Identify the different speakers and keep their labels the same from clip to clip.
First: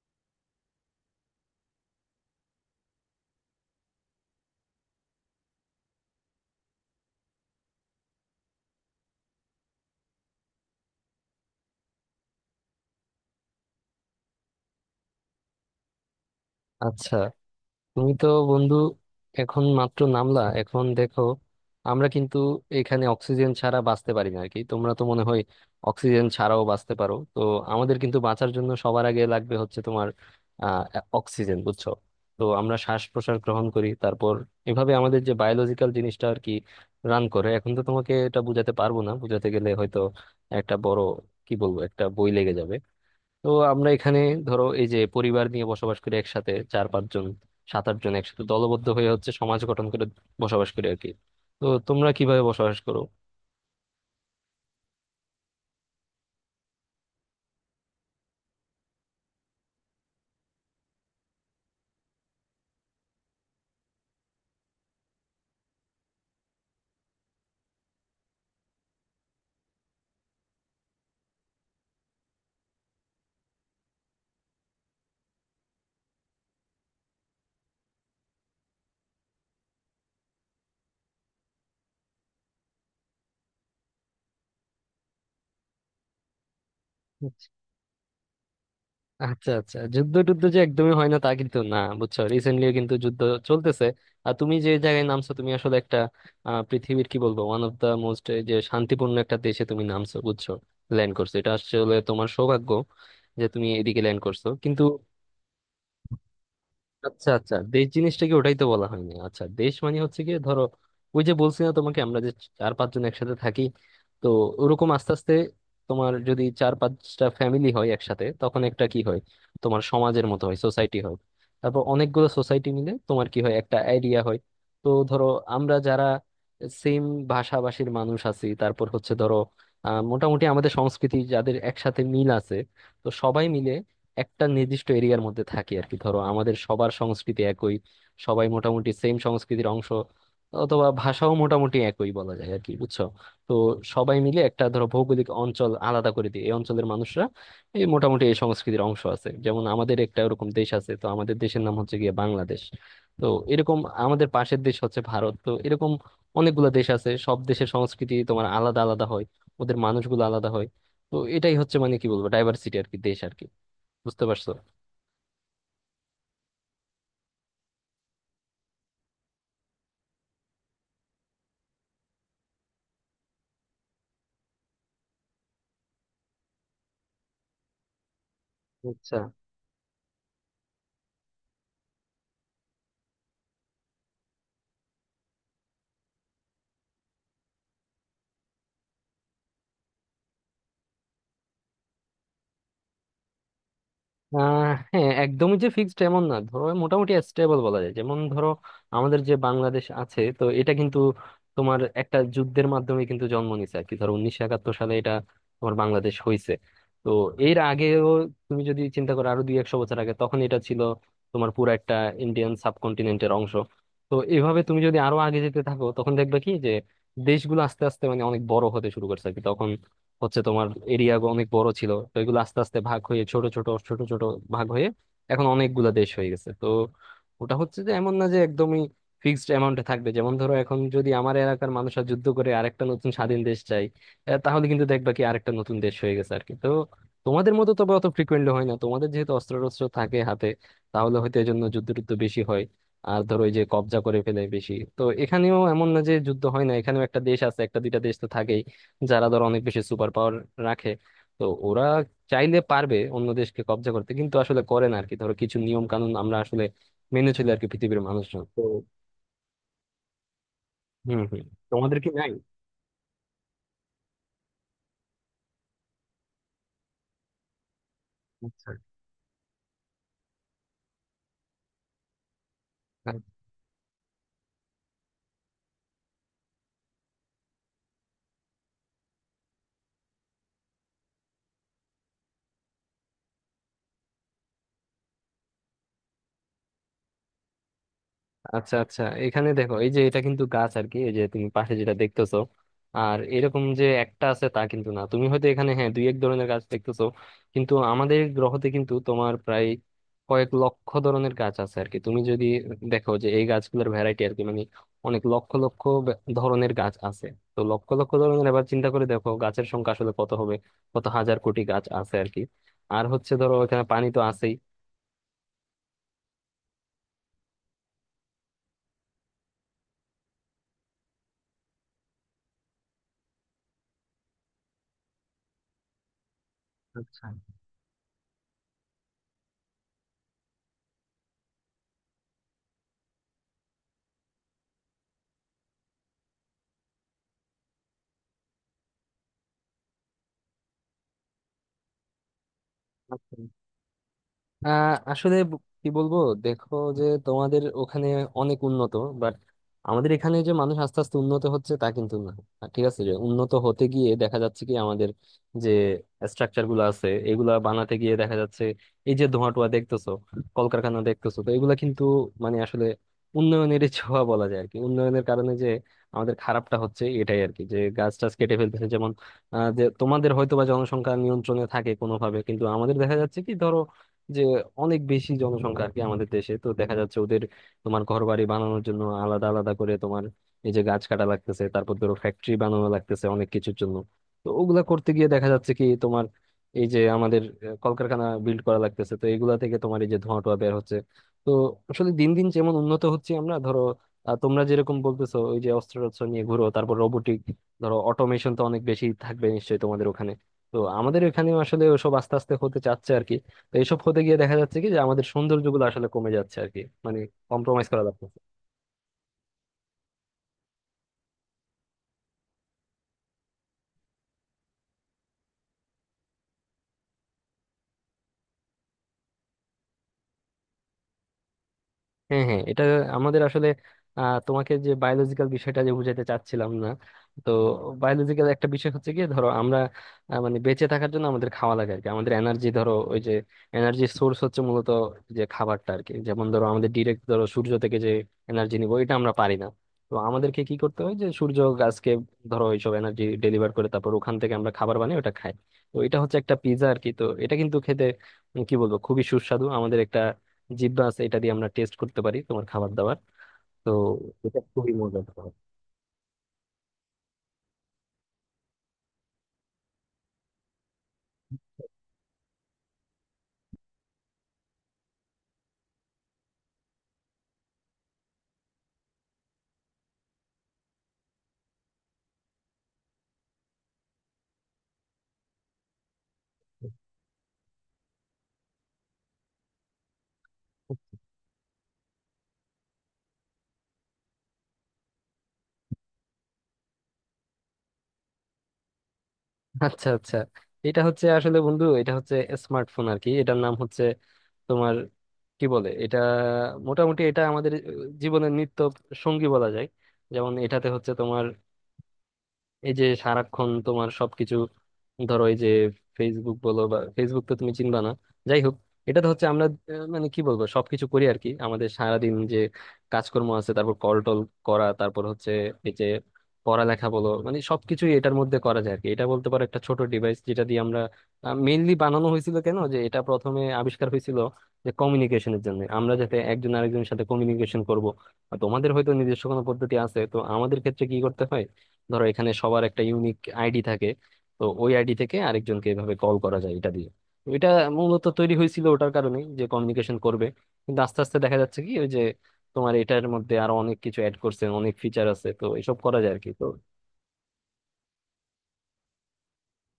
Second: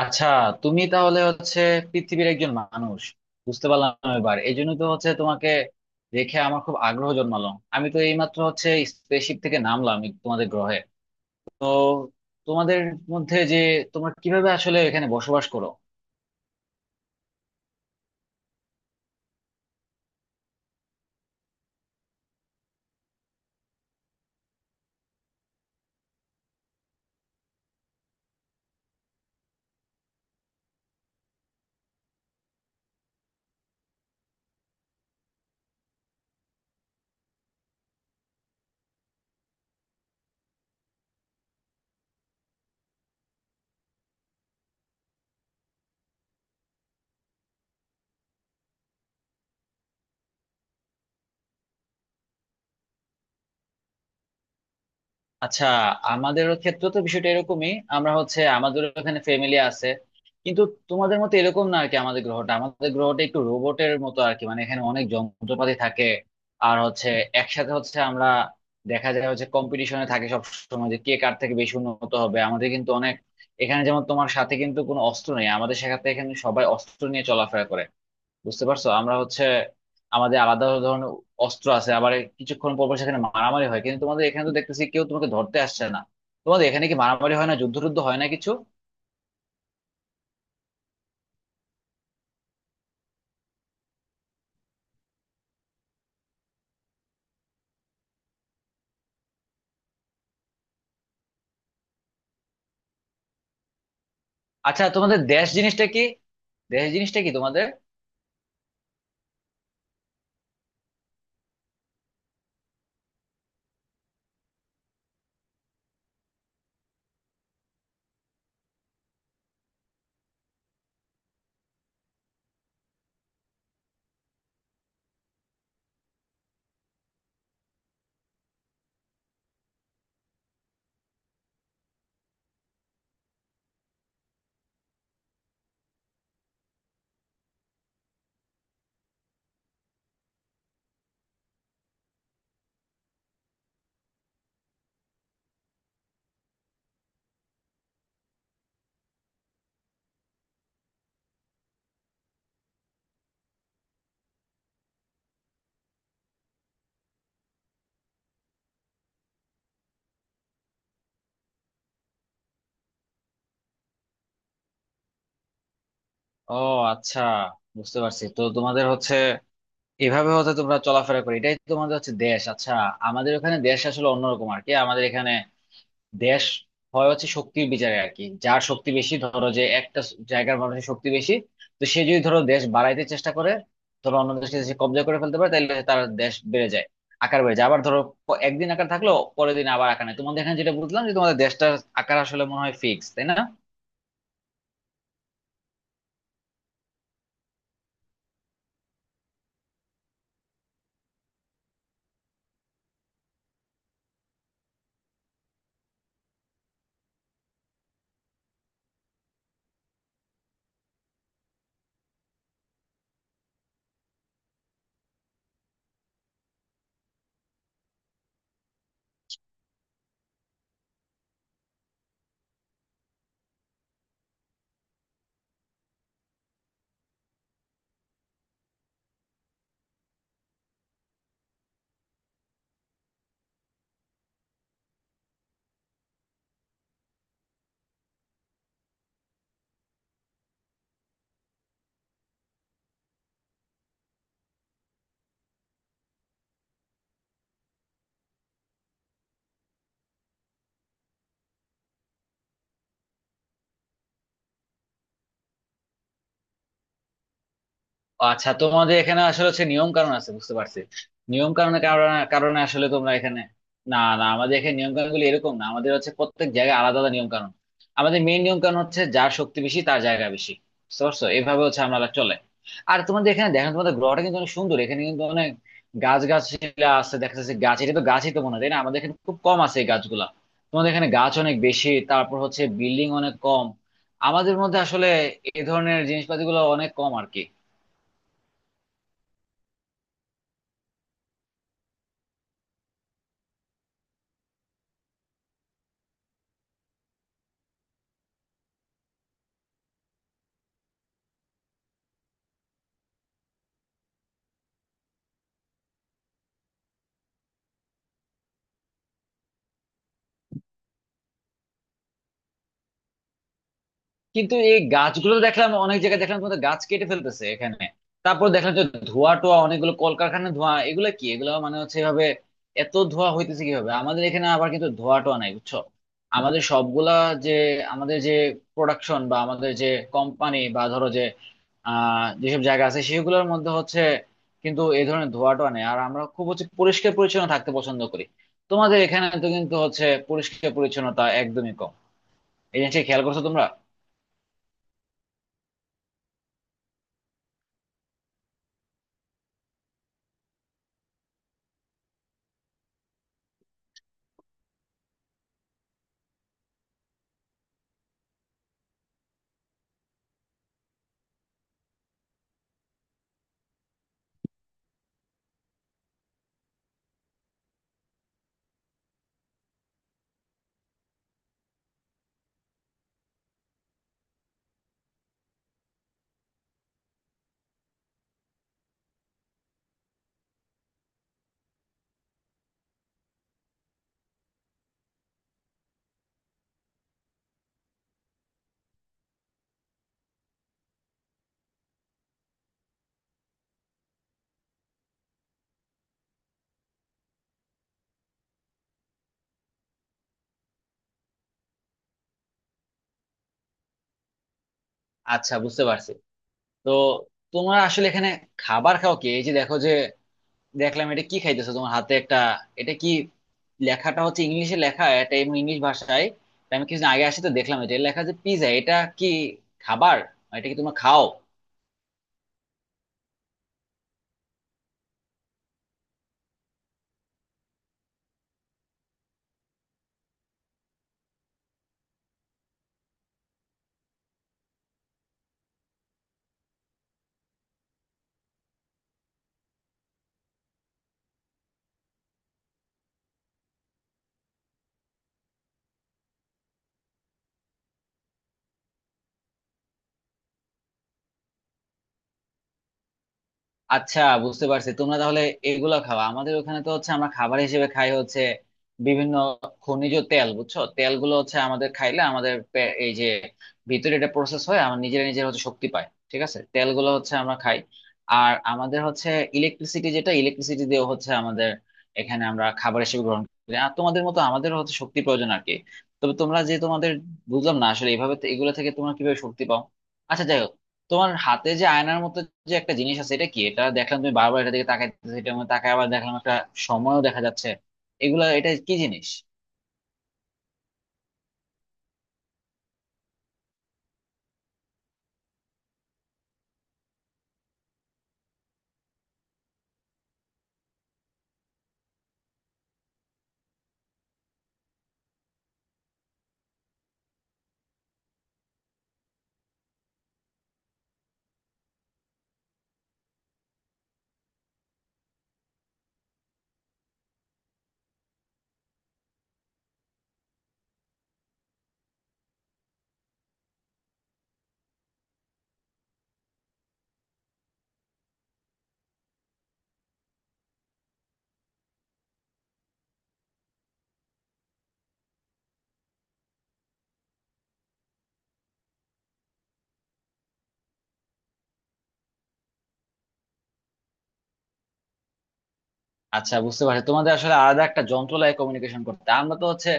Speaker 1: আচ্ছা, তুমি তাহলে হচ্ছে পৃথিবীর একজন মানুষ। বুঝতে পারলাম। এবার এই জন্য তো হচ্ছে তোমাকে দেখে আমার খুব আগ্রহ জন্মালো। আমি তো এইমাত্র হচ্ছে স্পেসশিপ থেকে নামলাম এই তোমাদের গ্রহে। তো তোমাদের মধ্যে যে তোমরা কিভাবে আসলে এখানে বসবাস করো?
Speaker 2: আচ্ছা, তুমি তো বন্ধু এখন মাত্র নামলা। এখন দেখো, আমরা কিন্তু এখানে অক্সিজেন ছাড়া বাঁচতে পারি না আর কি। তোমরা তো মনে হয় অক্সিজেন ছাড়াও বাঁচতে পারো। তো আমাদের কিন্তু বাঁচার জন্য সবার আগে লাগবে হচ্ছে তোমার আহ অক্সিজেন, বুঝছো? তো আমরা শ্বাস প্রশ্বাস গ্রহণ করি, তারপর এভাবে আমাদের যে বায়োলজিক্যাল জিনিসটা আর কি রান করে। এখন তো তোমাকে এটা বুঝাতে পারবো না, বুঝাতে গেলে হয়তো একটা বড়, কি বলবো, একটা বই লেগে যাবে। তো আমরা এখানে ধরো এই যে পরিবার নিয়ে বসবাস করি একসাথে, চার পাঁচজন সাত আট জন একসাথে দলবদ্ধ হয়ে হচ্ছে সমাজ গঠন করে বসবাস করি আর কি। তো তোমরা কিভাবে বসবাস করো?
Speaker 1: আচ্ছা, আমাদের ক্ষেত্রে তো বিষয়টা এরকমই, আমরা হচ্ছে আমাদের এখানে ফ্যামিলি আছে, কিন্তু তোমাদের মতো এরকম না আর কি। আমাদের গ্রহটা একটু রোবটের মতো আর কি, মানে এখানে অনেক যন্ত্রপাতি থাকে। আর হচ্ছে একসাথে হচ্ছে আমরা দেখা যায় হচ্ছে কম্পিটিশনে থাকে সব সময়, যে কে কার থেকে বেশি উন্নত হবে। আমাদের কিন্তু অনেক, এখানে যেমন তোমার সাথে কিন্তু কোনো অস্ত্র নেই, আমাদের সাথে এখানে সবাই অস্ত্র নিয়ে চলাফেরা করে। বুঝতে পারছো, আমরা হচ্ছে আমাদের আলাদা ধরনের অস্ত্র আছে, আবার কিছুক্ষণ পর পর সেখানে মারামারি হয়। কিন্তু তোমাদের এখানে তো দেখতেছি কেউ তোমাকে ধরতে আসছে না। তোমাদের এখানে কি মারামারি হয় না, যুদ্ধ টুদ্ধ হয় না কিছু?
Speaker 2: আচ্ছা আচ্ছা, যুদ্ধ টুদ্ধ যে একদমই হয় না তা কিন্তু না, বুঝছো, রিসেন্টলিও কিন্তু যুদ্ধ চলতেছে। আর তুমি যে জায়গায় নামছো তুমি আসলে একটা পৃথিবীর, কি বলবো, ওয়ান অফ দা মোস্ট যে শান্তিপূর্ণ একটা দেশে তুমি নামছো, বুঝছো, ল্যান্ড করছো। এটা আসলে তোমার সৌভাগ্য যে তুমি এদিকে ল্যান্ড করছো, কিন্তু
Speaker 1: আচ্ছা, তোমাদের দেশ জিনিসটা কি? দেশ জিনিসটা
Speaker 2: আচ্ছা
Speaker 1: কি
Speaker 2: আচ্ছা,
Speaker 1: তোমাদের?
Speaker 2: দেশ জিনিসটাকে ওটাই তো বলা হয়নি। আচ্ছা, দেশ মানে হচ্ছে কি ধরো, ওই যে বলছি না তোমাকে আমরা যে চার পাঁচজন একসাথে থাকি, তো ওরকম আস্তে আস্তে তোমার যদি চার পাঁচটা ফ্যামিলি হয় একসাথে তখন একটা কি হয়, তোমার সমাজের মতো হয়, সোসাইটি হয়। তারপর অনেকগুলো সোসাইটি মিলে তোমার কি হয়, একটা এরিয়া হয়। তো ধরো, আমরা যারা সেম ভাষাভাষীর মানুষ আছি, তারপর হচ্ছে ধরো মোটামুটি আমাদের সংস্কৃতি যাদের একসাথে মিল আছে, তো সবাই মিলে একটা নির্দিষ্ট এরিয়ার মধ্যে থাকি আর কি। ধরো আমাদের সবার সংস্কৃতি একই, সবাই মোটামুটি সেম সংস্কৃতির অংশ, অথবা ভাষাও মোটামুটি একই বলা যায় আর কি, বুঝছো। তো সবাই মিলে একটা ধরো ভৌগোলিক অঞ্চল আলাদা করে দিই, এই অঞ্চলের মানুষরা এই মোটামুটি এই সংস্কৃতির অংশ আছে। যেমন আমাদের একটা এরকম দেশ আছে, তো আমাদের দেশের নাম হচ্ছে গিয়ে বাংলাদেশ। তো এরকম আমাদের পাশের দেশ হচ্ছে ভারত। তো এরকম অনেকগুলো দেশ আছে, সব দেশের সংস্কৃতি তোমার আলাদা আলাদা হয়, ওদের মানুষগুলো আলাদা হয়। তো এটাই হচ্ছে, মানে কি বলবো, ডাইভার্সিটি আর কি, দেশ আর কি। বুঝতে পারছো?
Speaker 1: ও আচ্ছা, বুঝতে পারছি। তো তোমাদের হচ্ছে এভাবে হচ্ছে তোমরা চলাফেরা করো, এটাই তো তোমাদের হচ্ছে দেশ। আচ্ছা, আমাদের ওখানে দেশ আসলে অন্যরকম আর কি। আমাদের এখানে দেশ হয় হচ্ছে শক্তির বিচারে আর কি। যার শক্তি বেশি,
Speaker 2: আচ্ছা
Speaker 1: ধরো যে একটা জায়গার মানুষের শক্তি বেশি, তো সে যদি ধরো দেশ বাড়াইতে চেষ্টা করে, ধরো অন্য দেশকে যদি সে কব্জা করে ফেলতে পারে, তাহলে তার দেশ বেড়ে যায়, আকার বেড়ে যায়। আবার ধরো একদিন আকার থাকলো, পরের দিন আবার আকার নেই। তোমাদের এখানে যেটা বুঝলাম যে তোমাদের দেশটার আকার আসলে মনে হয় ফিক্স, তাই না?
Speaker 2: হ্যাঁ, একদমই যে ফিক্সড এমন না, ধরো মোটামুটি স্টেবল বলা যায়। যেমন ধরো আমাদের যে বাংলাদেশ আছে, তো এটা কিন্তু তোমার একটা যুদ্ধের মাধ্যমে কিন্তু জন্ম নিছে আর কি। ধরো 1971 সালে এটা তোমার বাংলাদেশ হয়েছে। তো এর আগেও তুমি যদি চিন্তা করো আরো দুই একশো বছর আগে, তখন এটা ছিল তোমার পুরো একটা ইন্ডিয়ান সাবকন্টিনেন্টের অংশ। তো এভাবে তুমি যদি আরো আগে যেতে থাকো তখন দেখবে কি যে, দেশগুলো আস্তে আস্তে মানে অনেক বড় হতে শুরু করছে আর কি, তখন হচ্ছে তোমার এরিয়া অনেক বড় ছিল। তো এগুলো আস্তে আস্তে ভাগ হয়ে ছোট ছোট ছোট ছোট ভাগ হয়ে এখন অনেকগুলা দেশ হয়ে গেছে। তো ওটা হচ্ছে যে এমন না যে একদমই ফিক্সড অ্যামাউন্টে থাকবে। যেমন ধরো এখন যদি আমার এলাকার মানুষরা যুদ্ধ করে আরেকটা নতুন স্বাধীন দেশ চাই, তাহলে কিন্তু দেখবা কি আরেকটা নতুন দেশ হয়ে গেছে আর কি। তো তোমাদের মতো তবে অত ফ্রিকুয়েন্টলি হয় না। তোমাদের যেহেতু অস্ত্র টস্ত্র থাকে হাতে তাহলে হয়তো এই জন্য যুদ্ধ টুদ্ধ বেশি হয়, আর ধরো এই যে কবজা করে ফেলে বেশি। তো এখানেও এমন না যে যুদ্ধ হয় না, এখানেও একটা দেশ আছে, একটা দুইটা দেশ তো থাকেই যারা ধর অনেক বেশি সুপার পাওয়ার রাখে। তো ওরা চাইলে পারবে অন্য দেশকে কব্জা করতে, কিন্তু আসলে করে না আর কি। ধরো কিছু নিয়ম কানুন আমরা আসলে মেনে চলি আর কি, পৃথিবীর মানুষজন
Speaker 1: আচ্ছা,
Speaker 2: তো।
Speaker 1: তোমাদের এখানে আসলে হচ্ছে নিয়ম কানুন আছে, বুঝতে পারছি।
Speaker 2: হম হম।
Speaker 1: নিয়ম কানুনের
Speaker 2: তোমাদের কি
Speaker 1: কারণে
Speaker 2: নাই?
Speaker 1: কারণে আসলে তোমরা এখানে। না না, আমাদের এখানে নিয়ম কানুন গুলো এরকম না, আমাদের হচ্ছে প্রত্যেক জায়গায় আলাদা আলাদা নিয়ম কানুন। আমাদের মেইন নিয়ম
Speaker 2: আচ্ছা
Speaker 1: কানুন হচ্ছে যার শক্তি বেশি তার জায়গা বেশি। বুঝতে পারছো, এভাবে হচ্ছে আমরা চলে। আর তোমাদের এখানে দেখেন, তোমাদের গ্রহটা কিন্তু অনেক সুন্দর, এখানে কিন্তু অনেক গাছ, গাছগুলা আছে দেখা যাচ্ছে, গাছ এটা তো গাছই তো মনে হয়, তাই না? আমাদের এখানে খুব কম আছে এই গাছগুলা। তোমাদের এখানে গাছ অনেক বেশি, তারপর হচ্ছে বিল্ডিং অনেক কম। আমাদের মধ্যে আসলে এই ধরনের জিনিসপাতি গুলো অনেক কম আর কি।
Speaker 2: আচ্ছা। আচ্ছা, এখানে দেখো এই যে এটা কিন্তু গাছ আর কি, এই যে তুমি পাশে যেটা দেখতেছো। আর এরকম যে একটা আছে তা কিন্তু না, তুমি হয়তো এখানে হ্যাঁ দুই এক ধরনের গাছ দেখতেছো, কিন্তু আমাদের গ্রহতে কিন্তু তোমার প্রায় কয়েক লক্ষ ধরনের গাছ আছে আর কি। তুমি যদি দেখো যে এই গাছগুলোর ভ্যারাইটি আর কি, মানে অনেক লক্ষ লক্ষ ধরনের গাছ আছে। তো লক্ষ লক্ষ ধরনের, এবার চিন্তা করে দেখো গাছের সংখ্যা আসলে কত হবে, কত হাজার কোটি গাছ আছে আর কি। আর হচ্ছে ধরো এখানে পানি তো আছেই।
Speaker 1: কিন্তু এই গাছগুলো দেখলাম, অনেক জায়গায় দেখলাম তোমাদের গাছ কেটে ফেলতেছে এখানে। তারপর দেখলাম যে ধোঁয়া টোয়া, অনেকগুলো কলকারখানার ধোঁয়া, এগুলো কি? এগুলো মানে হচ্ছে এভাবে এত ধোঁয়া হইতেছে কিভাবে? আমাদের এখানে আবার কিন্তু ধোঁয়া টোয়া নাই, বুঝছো? আমাদের সবগুলা
Speaker 2: আচ্ছা।
Speaker 1: যে, আমাদের যে প্রোডাকশন বা আমাদের যে কোম্পানি বা ধরো যে যেসব জায়গা আছে সেগুলোর মধ্যে হচ্ছে কিন্তু এই ধরনের ধোঁয়া টোয়া নেই। আর আমরা খুব হচ্ছে পরিষ্কার পরিচ্ছন্ন থাকতে পছন্দ করি। তোমাদের এখানে তো কিন্তু হচ্ছে পরিষ্কার পরিচ্ছন্নতা একদমই কম, এই জিনিসটা খেয়াল করছো তোমরা?
Speaker 2: আসলে কি বলবো, দেখো যে তোমাদের ওখানে অনেক উন্নত, বাট আমাদের এখানে যে মানুষ আস্তে আস্তে উন্নত হচ্ছে তা কিন্তু না। আর ঠিক আছে, যে উন্নত হতে গিয়ে দেখা যাচ্ছে কি, আমাদের যে স্ট্রাকচার গুলো আছে এগুলা বানাতে গিয়ে দেখা যাচ্ছে এই যে ধোঁয়া টোয়া দেখতেছো, কলকারখানা দেখতেছো, তো এগুলা কিন্তু মানে আসলে উন্নয়নের ছোঁয়া বলা যায় আর কি। উন্নয়নের কারণে যে আমাদের খারাপটা হচ্ছে এটাই আর কি, যে গাছ টাছ কেটে ফেলতেছে। যেমন, যে তোমাদের হয়তো বা জনসংখ্যা নিয়ন্ত্রণে থাকে কোনোভাবে, কিন্তু আমাদের দেখা যাচ্ছে কি ধরো যে অনেক বেশি জনসংখ্যা আর কি আমাদের দেশে। তো দেখা যাচ্ছে ওদের তোমার ঘর বাড়ি বানানোর জন্য আলাদা আলাদা করে তোমার এই যে গাছ কাটা লাগতেছে, তারপর ধরো ফ্যাক্টরি বানানো লাগতেছে অনেক কিছুর জন্য। তো ওগুলা করতে গিয়ে দেখা যাচ্ছে কি তোমার এই যে আমাদের কলকারখানা বিল্ড করা লাগতেছে, তো এগুলা থেকে তোমার এই যে ধোঁয়া টোয়া বের হচ্ছে। তো আসলে দিন দিন যেমন উন্নত হচ্ছে আমরা, ধরো তোমরা যেরকম বলতেছো ওই যে অস্ত্র টস্ত্র নিয়ে ঘুরো, তারপর রোবোটিক ধরো অটোমেশন তো অনেক বেশি থাকবে নিশ্চয়ই তোমাদের ওখানে। তো আমাদের এখানে আসলে ওসব আস্তে আস্তে হতে চাচ্ছে আর কি। তো এইসব হতে গিয়ে দেখা যাচ্ছে কি যে আমাদের
Speaker 1: আচ্ছা বুঝতে
Speaker 2: সৌন্দর্যগুলো আসলে
Speaker 1: পারছি।
Speaker 2: কমে যাচ্ছে আর কি,
Speaker 1: তো
Speaker 2: মানে
Speaker 1: তোমার
Speaker 2: কম্প্রোমাইজ করা
Speaker 1: আসলে
Speaker 2: লাগছে।
Speaker 1: এখানে খাবার খাও কি? এই যে দেখো যে, দেখলাম, এটা কি খাইতেছো, তোমার হাতে একটা? এটা কি? লেখাটা হচ্ছে ইংলিশে লেখা, এটা এমনি ইংলিশ ভাষায়, তা আমি কিছুদিন আগে আসি তো দেখলাম, এটা এটা লেখা যে পিজা, এটা কি খাবার? এটা কি তোমরা খাও?
Speaker 2: হ্যাঁ হ্যাঁ, এটা আমাদের আসলে তোমাকে যে বায়োলজিক্যাল বিষয়টা যে বুঝাইতে চাচ্ছিলাম না, তো বায়োলজিক্যাল একটা বিষয় হচ্ছে কি ধরো আমরা, মানে বেঁচে থাকার জন্য আমাদের খাওয়া লাগে আর কি। আমাদের এনার্জি ধরো ওই যে এনার্জি সোর্স হচ্ছে মূলত যে খাবারটা আর কি। যেমন ধরো আমাদের ডিরেক্ট ধরো সূর্য থেকে যে এনার্জি নিবো এটা আমরা পারি না। তো আমাদেরকে কি করতে হয় যে সূর্য গাছকে ধরো এইসব এনার্জি ডেলিভার করে, তারপর ওখান থেকে আমরা খাবার বানিয়ে ওটা খাই। তো এটা হচ্ছে একটা পিৎজা আর কি। তো এটা কিন্তু খেতে কি বলবো, খুবই সুস্বাদু। আমাদের একটা জিব্বা আছে, এটা দিয়ে আমরা টেস্ট করতে পারি তোমার খাবার দাবার। তো
Speaker 1: আচ্ছা
Speaker 2: এটা
Speaker 1: বুঝতে পারছি,
Speaker 2: খুবই
Speaker 1: তোমরা
Speaker 2: মজার
Speaker 1: তাহলে
Speaker 2: ব্যাপার।
Speaker 1: এগুলো খাওয়া। আমাদের ওখানে তো হচ্ছে আমরা খাবার হিসেবে খাই হচ্ছে বিভিন্ন খনিজ তেল, বুঝছো? তেলগুলো হচ্ছে আমাদের খাইলে আমাদের এই যে ভিতরে এটা প্রসেস হয়, আমার নিজের নিজের হচ্ছে শক্তি পায়। ঠিক আছে, তেলগুলো হচ্ছে আমরা খাই। আর আমাদের হচ্ছে ইলেকট্রিসিটি, যেটা ইলেকট্রিসিটি দিয়ে হচ্ছে আমাদের এখানে আমরা খাবার হিসেবে গ্রহণ করি। আর তোমাদের মতো আমাদের হচ্ছে শক্তি প্রয়োজন আর কি। তবে তোমরা যে তোমাদের, বুঝলাম না আসলে এইভাবে এগুলো থেকে তোমরা কিভাবে শক্তি পাও? আচ্ছা, যাই হোক। তোমার হাতে যে আয়নার মতো যে একটা জিনিস আছে এটা কি? এটা দেখলাম তুমি বারবার এটা দিকে তাকাইতেছো, এটা মধ্যে তাকায়, আবার দেখলাম একটা সময়ও দেখা যাচ্ছে। এগুলা, এটা কি জিনিস?
Speaker 2: আচ্ছা আচ্ছা, এটা হচ্ছে আসলে বন্ধু, এটা হচ্ছে স্মার্টফোন আর কি। এটার নাম হচ্ছে তোমার কি বলে এটা, মোটামুটি এটা আমাদের জীবনের নিত্য সঙ্গী বলা যায়। যেমন এটাতে হচ্ছে তোমার এই যে সারাক্ষণ তোমার সবকিছু, ধরো এই যে ফেসবুক বলো বা, ফেসবুক তো তুমি চিনবা না, যাই হোক। এটা তো হচ্ছে আমরা মানে কি বলবো সবকিছু করি আর কি। আমাদের সারাদিন যে কাজকর্ম আছে, তারপর কল টল করা, তারপর হচ্ছে এই যে পড়ালেখা বলো, মানে সবকিছুই এটার মধ্যে করা যায় আর কি। এটা বলতে পারো একটা ছোট ডিভাইস যেটা দিয়ে আমরা মেইনলি বানানো হয়েছিল, কেন যে এটা প্রথমে আবিষ্কার হয়েছিল যে কমিউনিকেশনের জন্য, আমরা যাতে একজন আরেকজনের সাথে কমিউনিকেশন করব। আর তোমাদের হয়তো নিজস্ব কোনো পদ্ধতি আছে, তো আমাদের ক্ষেত্রে কি করতে হয়, ধরো এখানে সবার একটা ইউনিক আইডি থাকে। তো ওই আইডি থেকে আরেকজনকে এভাবে কল করা যায় এটা দিয়ে। তো এটা মূলত তৈরি হয়েছিল ওটার কারণেই যে কমিউনিকেশন করবে, কিন্তু আস্তে আস্তে দেখা যাচ্ছে কি ওই যে তোমার এটার মধ্যে আরো অনেক কিছু অ্যাড করছে, অনেক ফিচার আছে, তো এসব করা যায় আর কি।
Speaker 1: আচ্ছা
Speaker 2: তো
Speaker 1: বুঝতে পারছি, তোমাদের আসলে আলাদা একটা যন্ত্র লাগে কমিউনিকেশন করতে। আমরা তো হচ্ছে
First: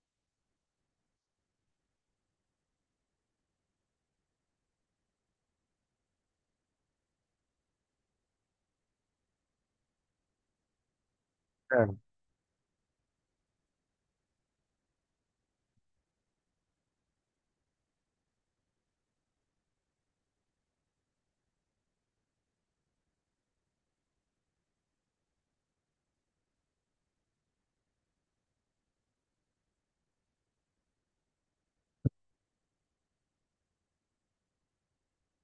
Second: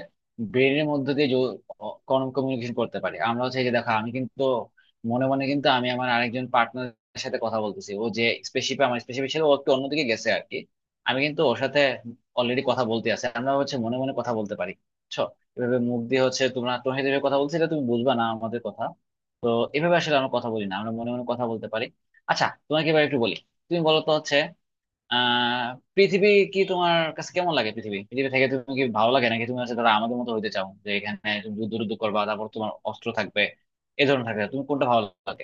Speaker 1: ব্রেনের মধ্যে দিয়ে কমিউনিকেশন করতে পারি। আমরা হচ্ছে, এই যে দেখো, আমি কিন্তু মনে মনে কিন্তু আমি আমার আরেকজন পার্টনারের সাথে কথা বলতেছি। ও যে স্পেসিফিক, আমার স্পেসিফিক ছিল, ও একটু অন্যদিকে গেছে আর কি। আমি কিন্তু ওর সাথে
Speaker 2: হ্যাঁ।
Speaker 1: অলরেডি কথা বলতে আছে, আমরা হচ্ছে মনে মনে কথা বলতে পারি, বুঝছো? এভাবে মুখ দিয়ে হচ্ছে তোমরা, তোমার সাথে এভাবে কথা বলছি, এটা তুমি বুঝবা না আমাদের কথা। তো এভাবে আসলে আমরা কথা বলি না, আমরা মনে মনে কথা বলতে পারি। আচ্ছা, তোমাকে এবার একটু বলি, তুমি বলো তো হচ্ছে, আহ পৃথিবী কি তোমার কাছে কেমন লাগে? পৃথিবী, পৃথিবী থেকে তুমি কি ভালো লাগে, নাকি তুমি হচ্ছে ধরো আমাদের মতো হইতে চাও, যে এখানে তুমি যুদ্ধ টুদ্ধ করবা, তারপর তোমার অস্ত্র থাকবে, এই ধরনের থাকবে, তুমি কোনটা ভালো লাগে?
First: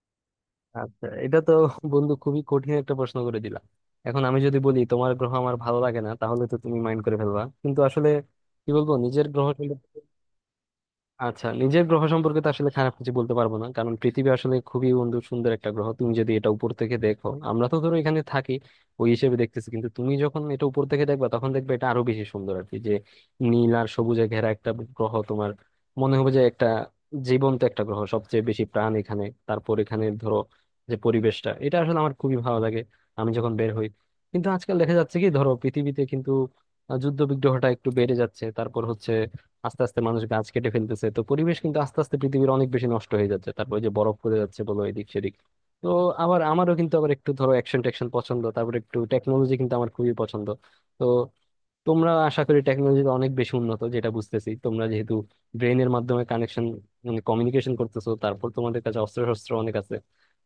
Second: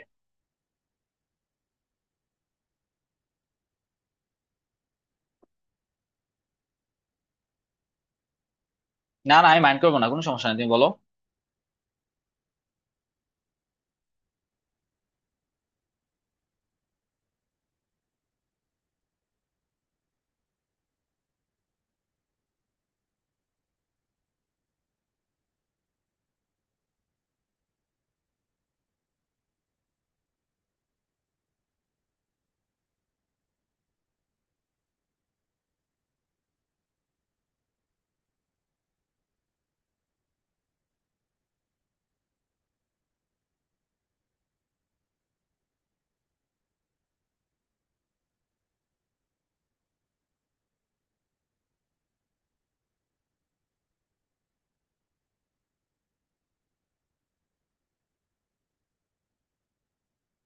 Speaker 2: আচ্ছা, এটা তো বন্ধু খুবই কঠিন একটা প্রশ্ন করে দিলাম। এখন আমি যদি বলি তোমার গ্রহ আমার ভালো লাগে না তাহলে তো তুমি মাইন্ড করে ফেলবা, কিন্তু আসলে কি বলবো নিজের
Speaker 1: না
Speaker 2: গ্রহ।
Speaker 1: না, আমি মাইন্ড করবো না, কোনো সমস্যা নেই, তুমি বলো।
Speaker 2: আচ্ছা, নিজের গ্রহ সম্পর্কে তো আসলে খারাপ কিছু বলতে পারবো না, কারণ পৃথিবী আসলে খুবই বন্ধু সুন্দর একটা গ্রহ। তুমি যদি এটা উপর থেকে দেখো, আমরা তো ধরো এখানে থাকি ওই হিসেবে দেখতেছি, কিন্তু তুমি যখন এটা উপর থেকে দেখবা তখন দেখবে এটা আরো বেশি সুন্দর আর কি, যে নীল আর সবুজে ঘেরা একটা গ্রহ। তোমার মনে হবে যে একটা জীবন্ত একটা গ্রহ, সবচেয়ে বেশি প্রাণ এখানে। তারপর এখানে ধরো যে পরিবেশটা, এটা আসলে আমার খুবই ভালো লাগে। আমি যখন বের হই, কিন্তু আজকাল দেখা যাচ্ছে কি ধরো পৃথিবীতে কিন্তু যুদ্ধ বিগ্রহটা একটু বেড়ে যাচ্ছে, তারপর হচ্ছে আস্তে আস্তে মানুষ গাছ কেটে ফেলতেছে, তো পরিবেশ কিন্তু আস্তে আস্তে পৃথিবীর অনেক বেশি নষ্ট হয়ে যাচ্ছে। তারপর ওই যে বরফ পড়ে যাচ্ছে বলো এদিক সেদিক। তো আবার আমারও কিন্তু আবার একটু ধরো অ্যাকশন ট্যাকশন পছন্দ, তারপর একটু টেকনোলজি কিন্তু আমার খুবই পছন্দ। তো তোমরা আশা করি টেকনোলজিতে অনেক বেশি উন্নত যেটা বুঝতেছি, তোমরা যেহেতু ব্রেনের মাধ্যমে কানেকশন মানে কমিউনিকেশন করতেছো, তারপর তোমাদের কাছে অস্ত্র শস্ত্র অনেক আছে।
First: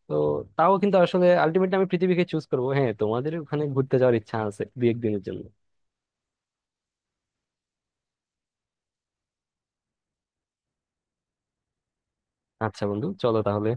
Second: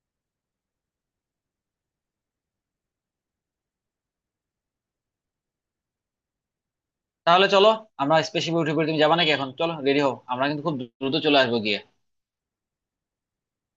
Speaker 2: তো তাও কিন্তু আসলে আলটিমেটলি আমি পৃথিবীকে চুজ করবো। হ্যাঁ, তোমাদের ওখানে ঘুরতে যাওয়ার ইচ্ছা আছে দু একদিনের জন্য।
Speaker 1: তাহলে চলো, আমরা স্পেসিফিক উঠে পড়ি, তুমি যাবা নাকি? এখন চলো, রেডি হও, আমরা কিন্তু খুব দ্রুত চলে আসবো গিয়ে।
Speaker 2: আচ্ছা বন্ধু, চলো তাহলে।